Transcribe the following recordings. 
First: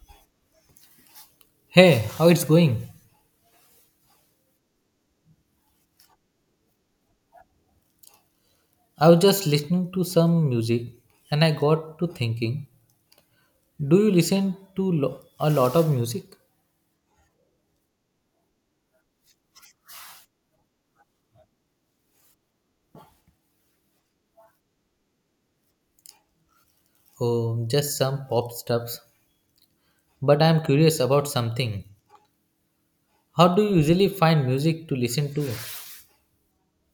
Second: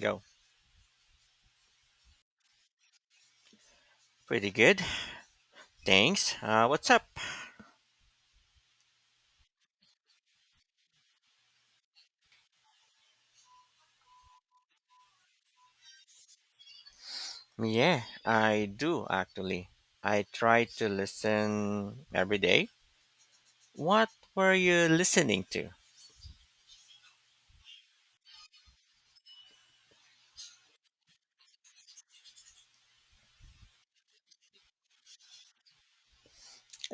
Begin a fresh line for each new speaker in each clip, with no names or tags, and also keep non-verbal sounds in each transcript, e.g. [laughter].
Go.
Hey, how it's going?
Pretty good. Thanks. What's up?
I was just listening to some music and I got to thinking, do you listen to a lot of music?
Yeah, I do actually. I try to listen every day. What were you listening to?
Oh, just some pop stuffs. But I'm curious about something. How do you usually find music to listen to?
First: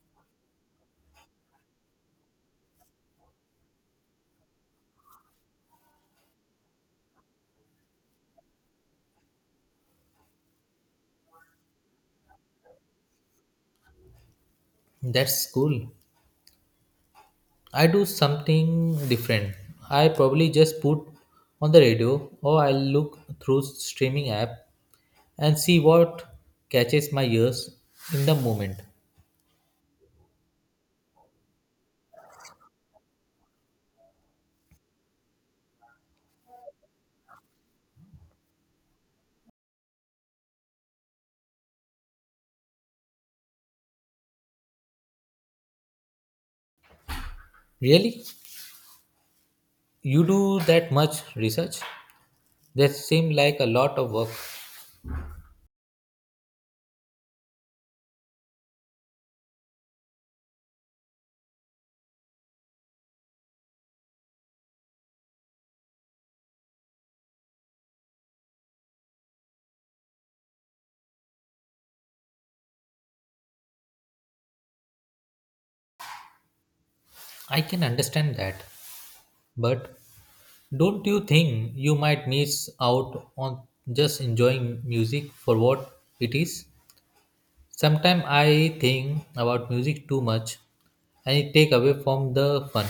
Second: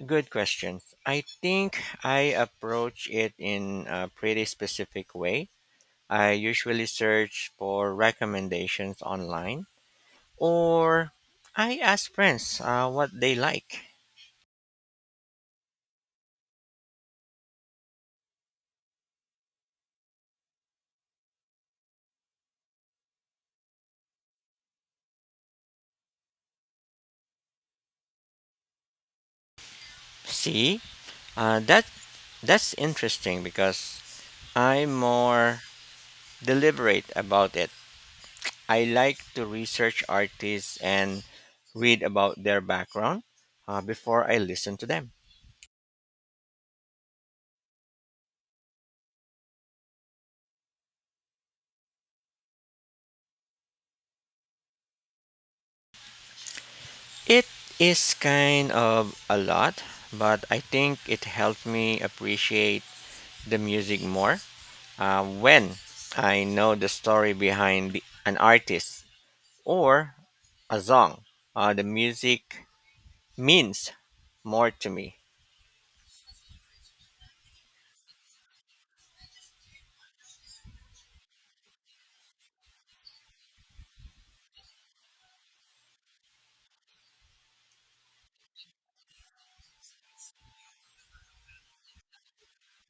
Good questions. I think I approach it in a pretty specific way. I usually search for recommendations online or I ask friends what they like.
That's cool. I do something different. I probably just put on the radio or I'll look through streaming app and see what catches my ears in the moment.
See, uh, that that's interesting because I'm more deliberate about it. I like to research artists and read about their background before I listen to them.
Really? You do that much research? That seems like a lot of work.
It is kind of a lot, but I think it helped me appreciate the music more when I know the story behind an artist or a song. The music means more to me.
I can understand that. But don't you think you might miss out on just enjoying music for what it is? Sometimes I think about music too much and it take away from the fun.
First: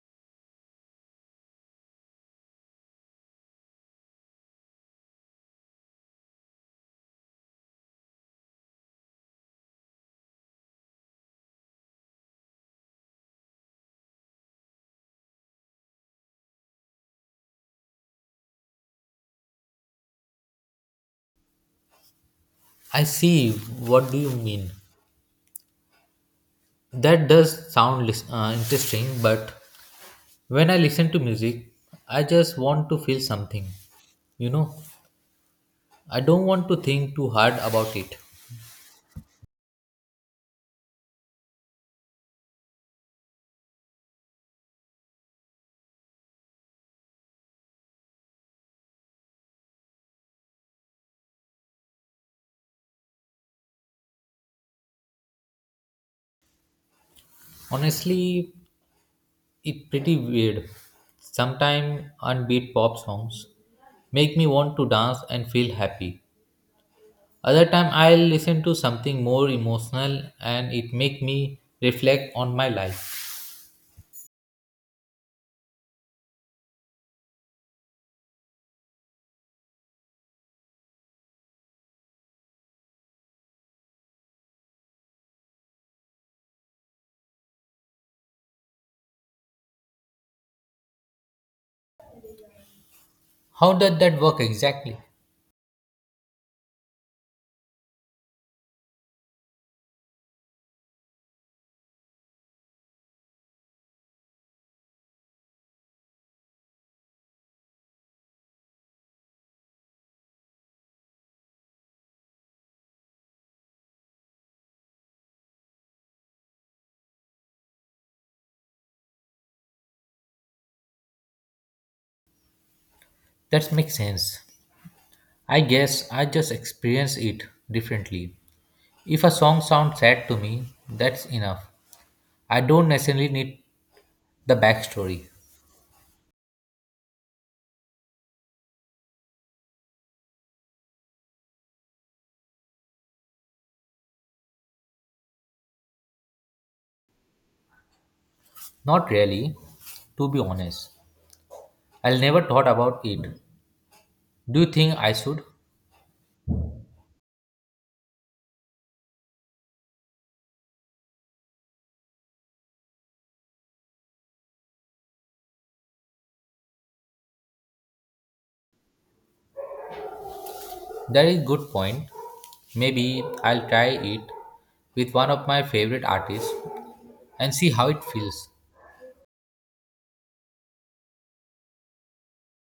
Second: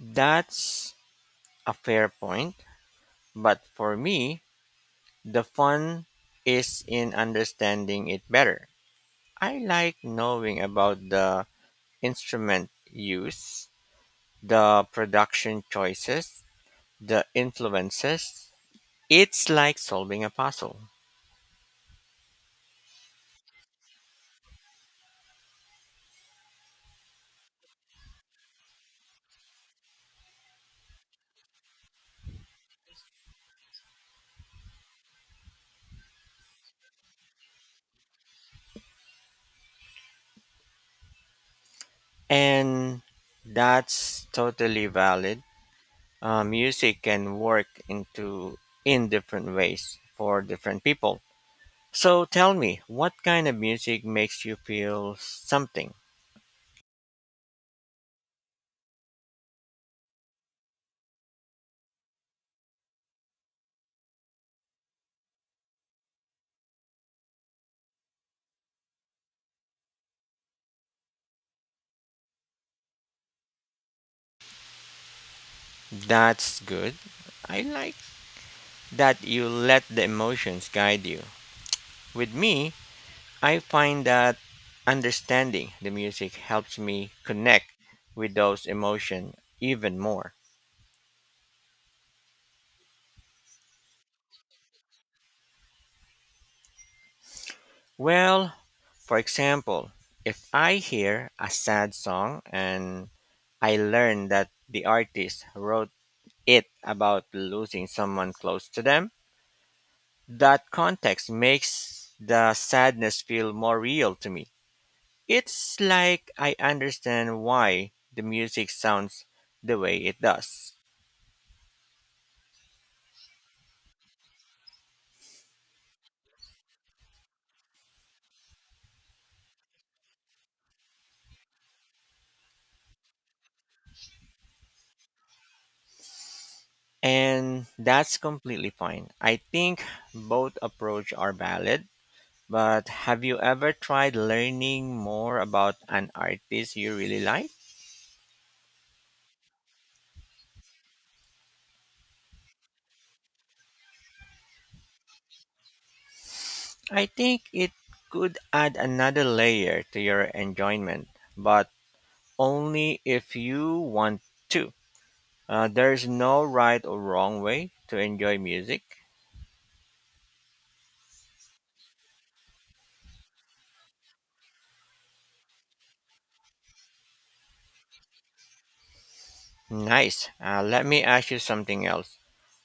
That's a fair point, but for me, the fun is in understanding it better. I like knowing about the instrument use, the production choices, the influences. It's like solving a puzzle.
I see what do you mean. That does sound interesting, but when I listen to music, I just want to feel something, you know, I don't want to think too hard about it.
And that's totally valid. Music can work into in different ways for different people. So tell me, what kind of music makes you feel something?
Honestly, it's pretty weird. Sometimes unbeat pop songs make me want to dance and feel happy. Other time I'll listen to something more emotional and it make me reflect on my life.
That's good. I like that you let the emotions guide you. With me, I find that understanding the music helps me connect with those emotions even more.
How does that work exactly?
Well, for example, if I hear a sad song and I learn that the artist wrote it about losing someone close to them, that context makes the sadness feel more real to me. It's like I understand why the music sounds the way it does.
That makes sense. I guess I just experience it differently. If a song sounds sad to me, that's enough. I don't necessarily need the backstory.
And that's completely fine. I think both approach are valid. But have you ever tried learning more about an artist you really like?
Not really, to be honest. I'll never thought about it. Do you think I should?
I think it could add another layer to your enjoyment, but only if you want to. There's no right or wrong way to enjoy music.
That is good point. Maybe I'll try it with one of my favorite artists and see how it feels.
Nice. Let me ask you something else.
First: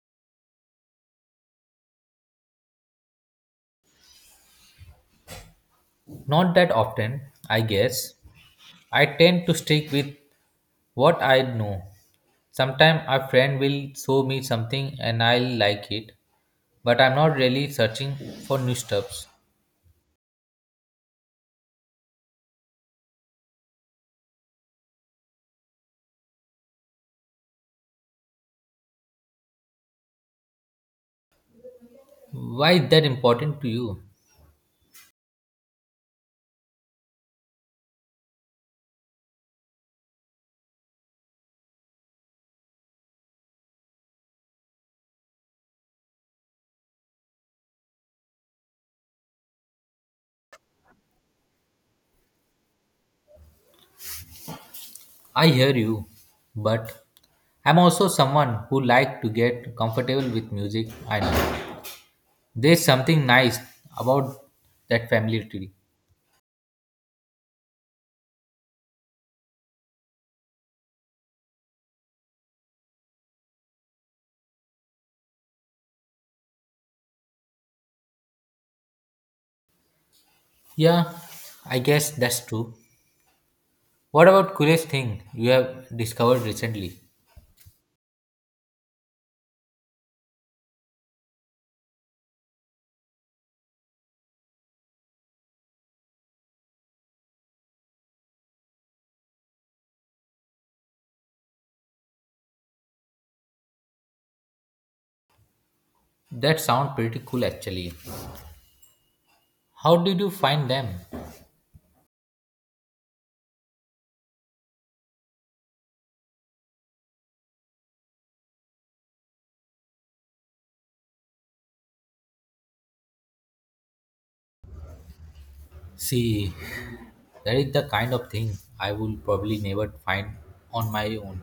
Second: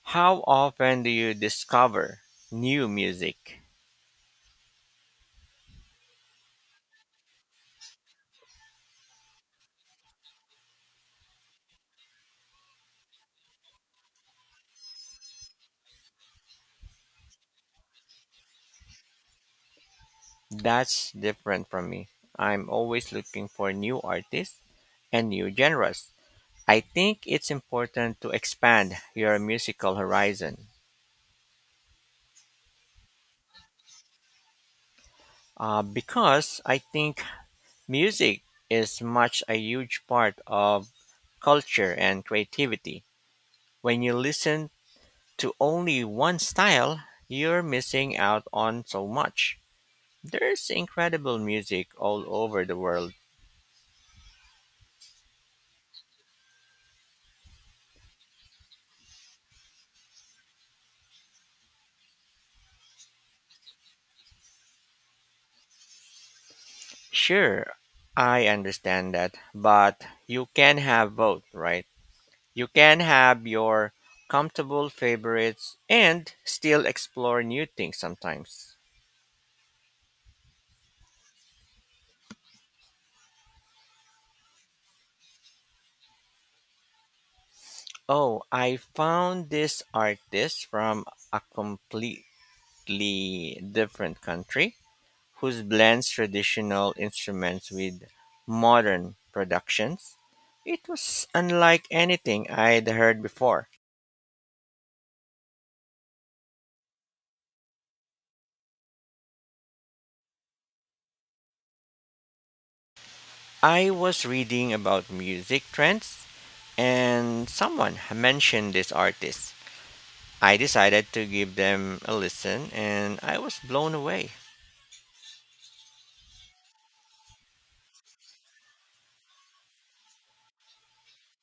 How often do you discover new music?
Not that often, I guess. I tend to stick with what I know. Sometimes a friend will show me something and I'll like it, but I'm not really searching for new stuffs.
That's different from me. I'm always looking for new artists and new genres. I think it's important to expand your musical horizon
Why is that important to you?
uh, Because I think music is much a huge part of culture and creativity. When you listen to only one style, you're missing out on so much. There's incredible music all over the world.
I hear you, but I'm also someone who like to get comfortable with music. I know there's something nice about that family tree.
Sure, I understand that, but you can have both, right? You can have your comfortable favorites and still explore new things sometimes.
Yeah, I guess that's true. What about coolest thing you have discovered recently?
Oh, I found this artist from a completely different country who blends traditional instruments with modern productions. It was unlike anything I'd heard before.
That sound pretty cool actually. How did you find them?
I was reading about music trends and someone mentioned this artist. I decided to give them a listen and I was blown away.
See, that is the kind of thing I will probably never find on my own.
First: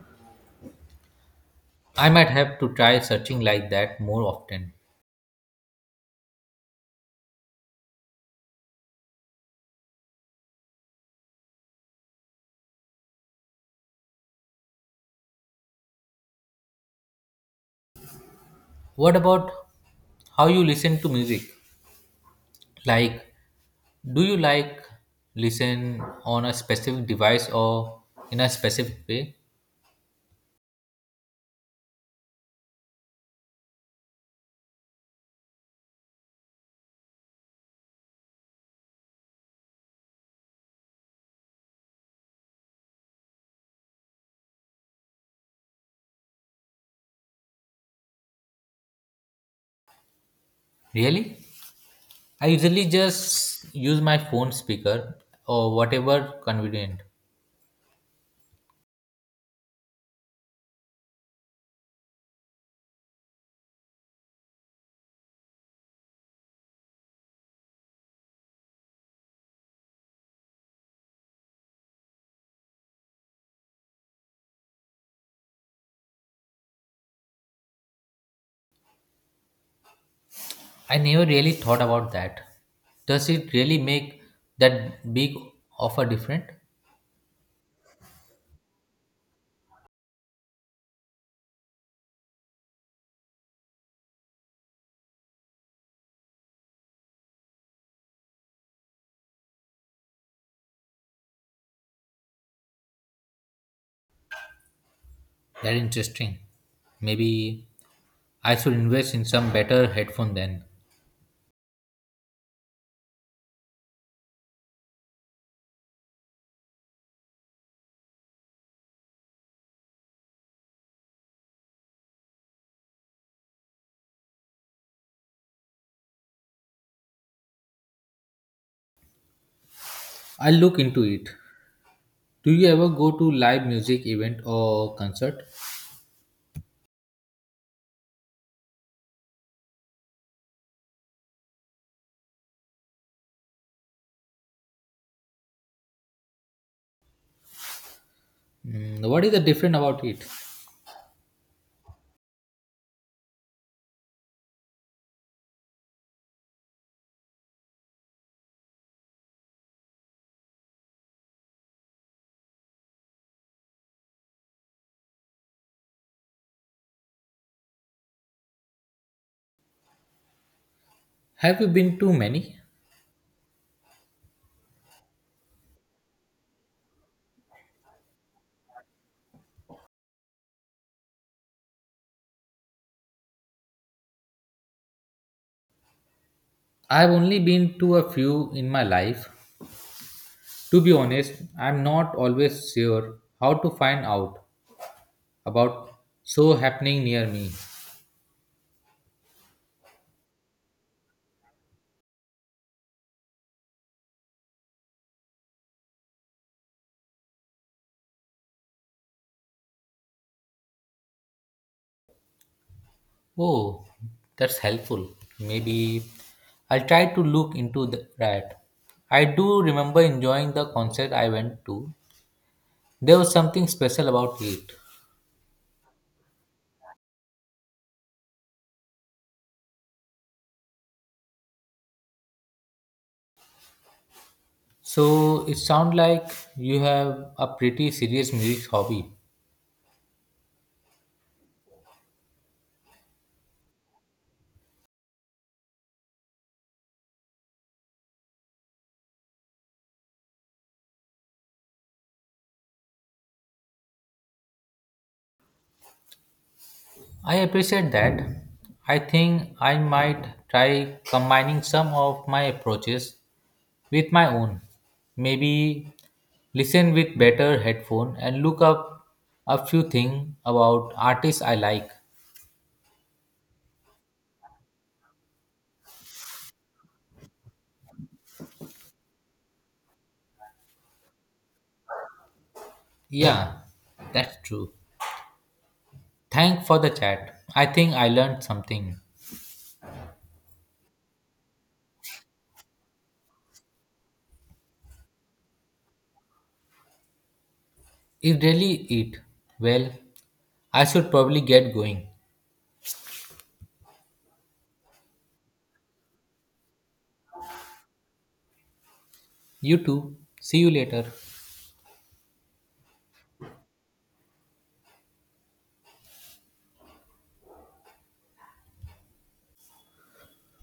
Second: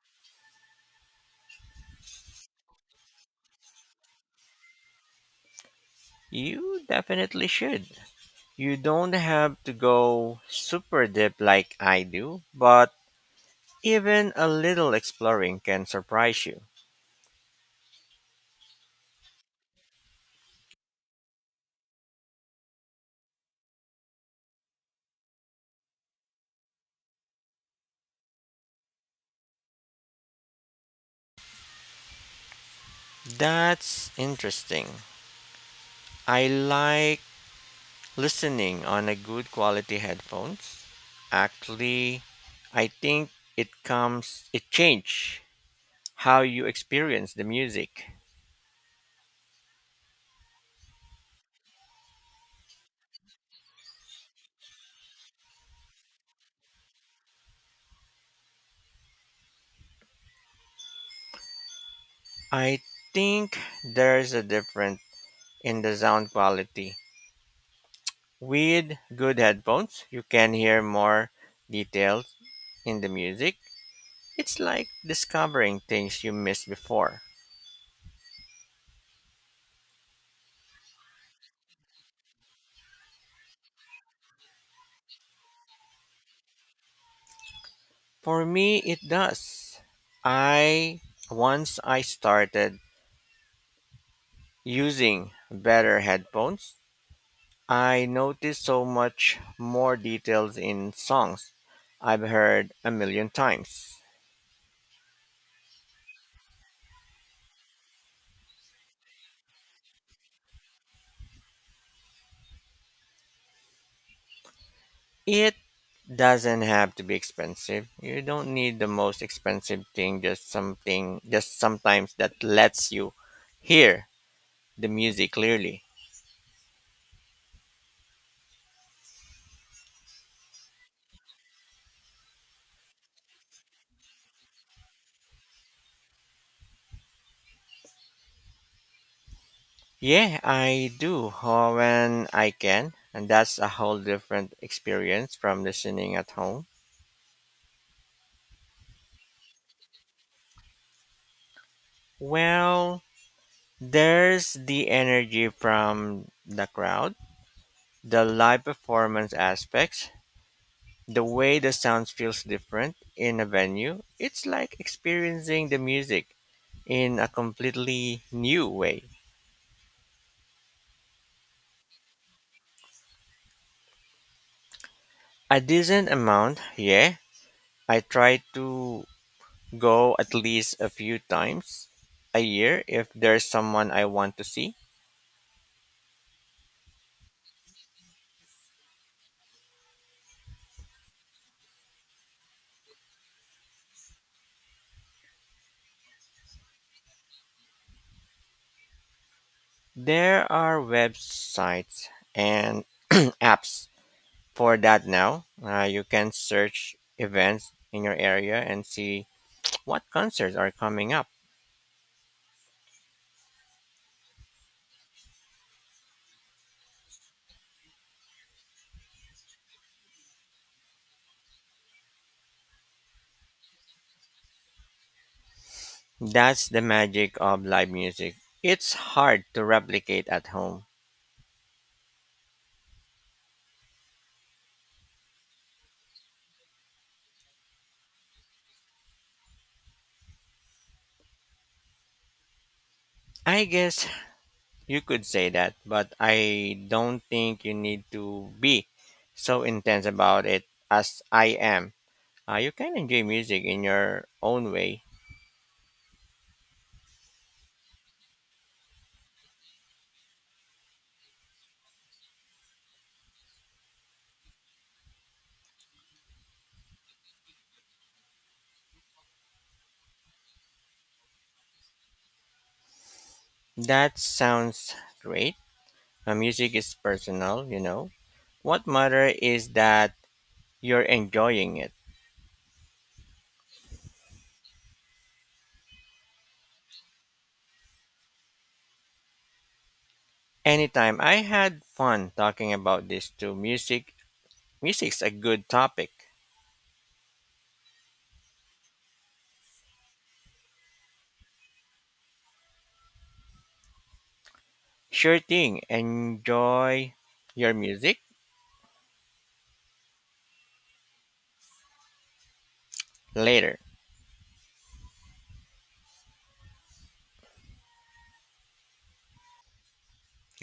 I might have to try searching like that more often.
You definitely should. You don't have to go super deep like I do, but even a little exploring can surprise you.
What about how you listen to music? Like, do you like listen on a specific device or in a specific way?
That's interesting. I like listening on a good quality headphones actually. I think it comes it changed how you experience the music.
Really? I usually just use my phone speaker or whatever convenient.
I think there's a difference in the sound quality. With good headphones, you can hear more details in the music. It's like discovering things you missed before.
I never really thought about that. Does it really make that big of a difference?
For me, it does. I once I started using better headphones, I noticed so much more details in songs I've heard a million times.
That interesting. Maybe I should invest in some better headphone then.
It doesn't have to be expensive. You don't need the most expensive thing, just something, just sometimes that lets you hear the music clearly.
I'll look into it. Do you ever go to live music event or concert?
Yeah, I do when I can, and that's a whole different experience from listening at home.
Mm, what is the difference about it?
Well, there's the energy from the crowd, the live performance aspects, the way the sound feels different in a venue, it's like experiencing the music in a completely new way.
Have you been to many?
A decent amount, yeah. I try to go at least a few times a year if there's someone I want to see.
I've only been to a few in my life. To be honest, I'm not always sure how to find out about so happening near me.
There are websites and [clears throat] apps for that now. You can search events in your area and see what concerts are coming up.
Oh, that's helpful. Maybe I'll try to look into that. I do remember enjoying the concert I went to. There was something special about it.
That's the magic of live music. It's hard to replicate at home.
So it sounds like you have a pretty serious music hobby.
I guess you could say that, but I don't think you need to be so intense about it as I am. You can enjoy music in your own way.
I appreciate that. I think I might try combining some of my approaches with my own. Maybe listen with better headphone and look up a few things about artists I like.
That sounds great. Music is personal, you know. What matter is that you're enjoying it.
Yeah, that's true. Thanks for the chat. I think I learned something.
Anytime. I had fun talking about this too. Music's a good topic.
Is really it. Well, I should probably get going.
Sure thing. Enjoy your music
You too. See you later.
later.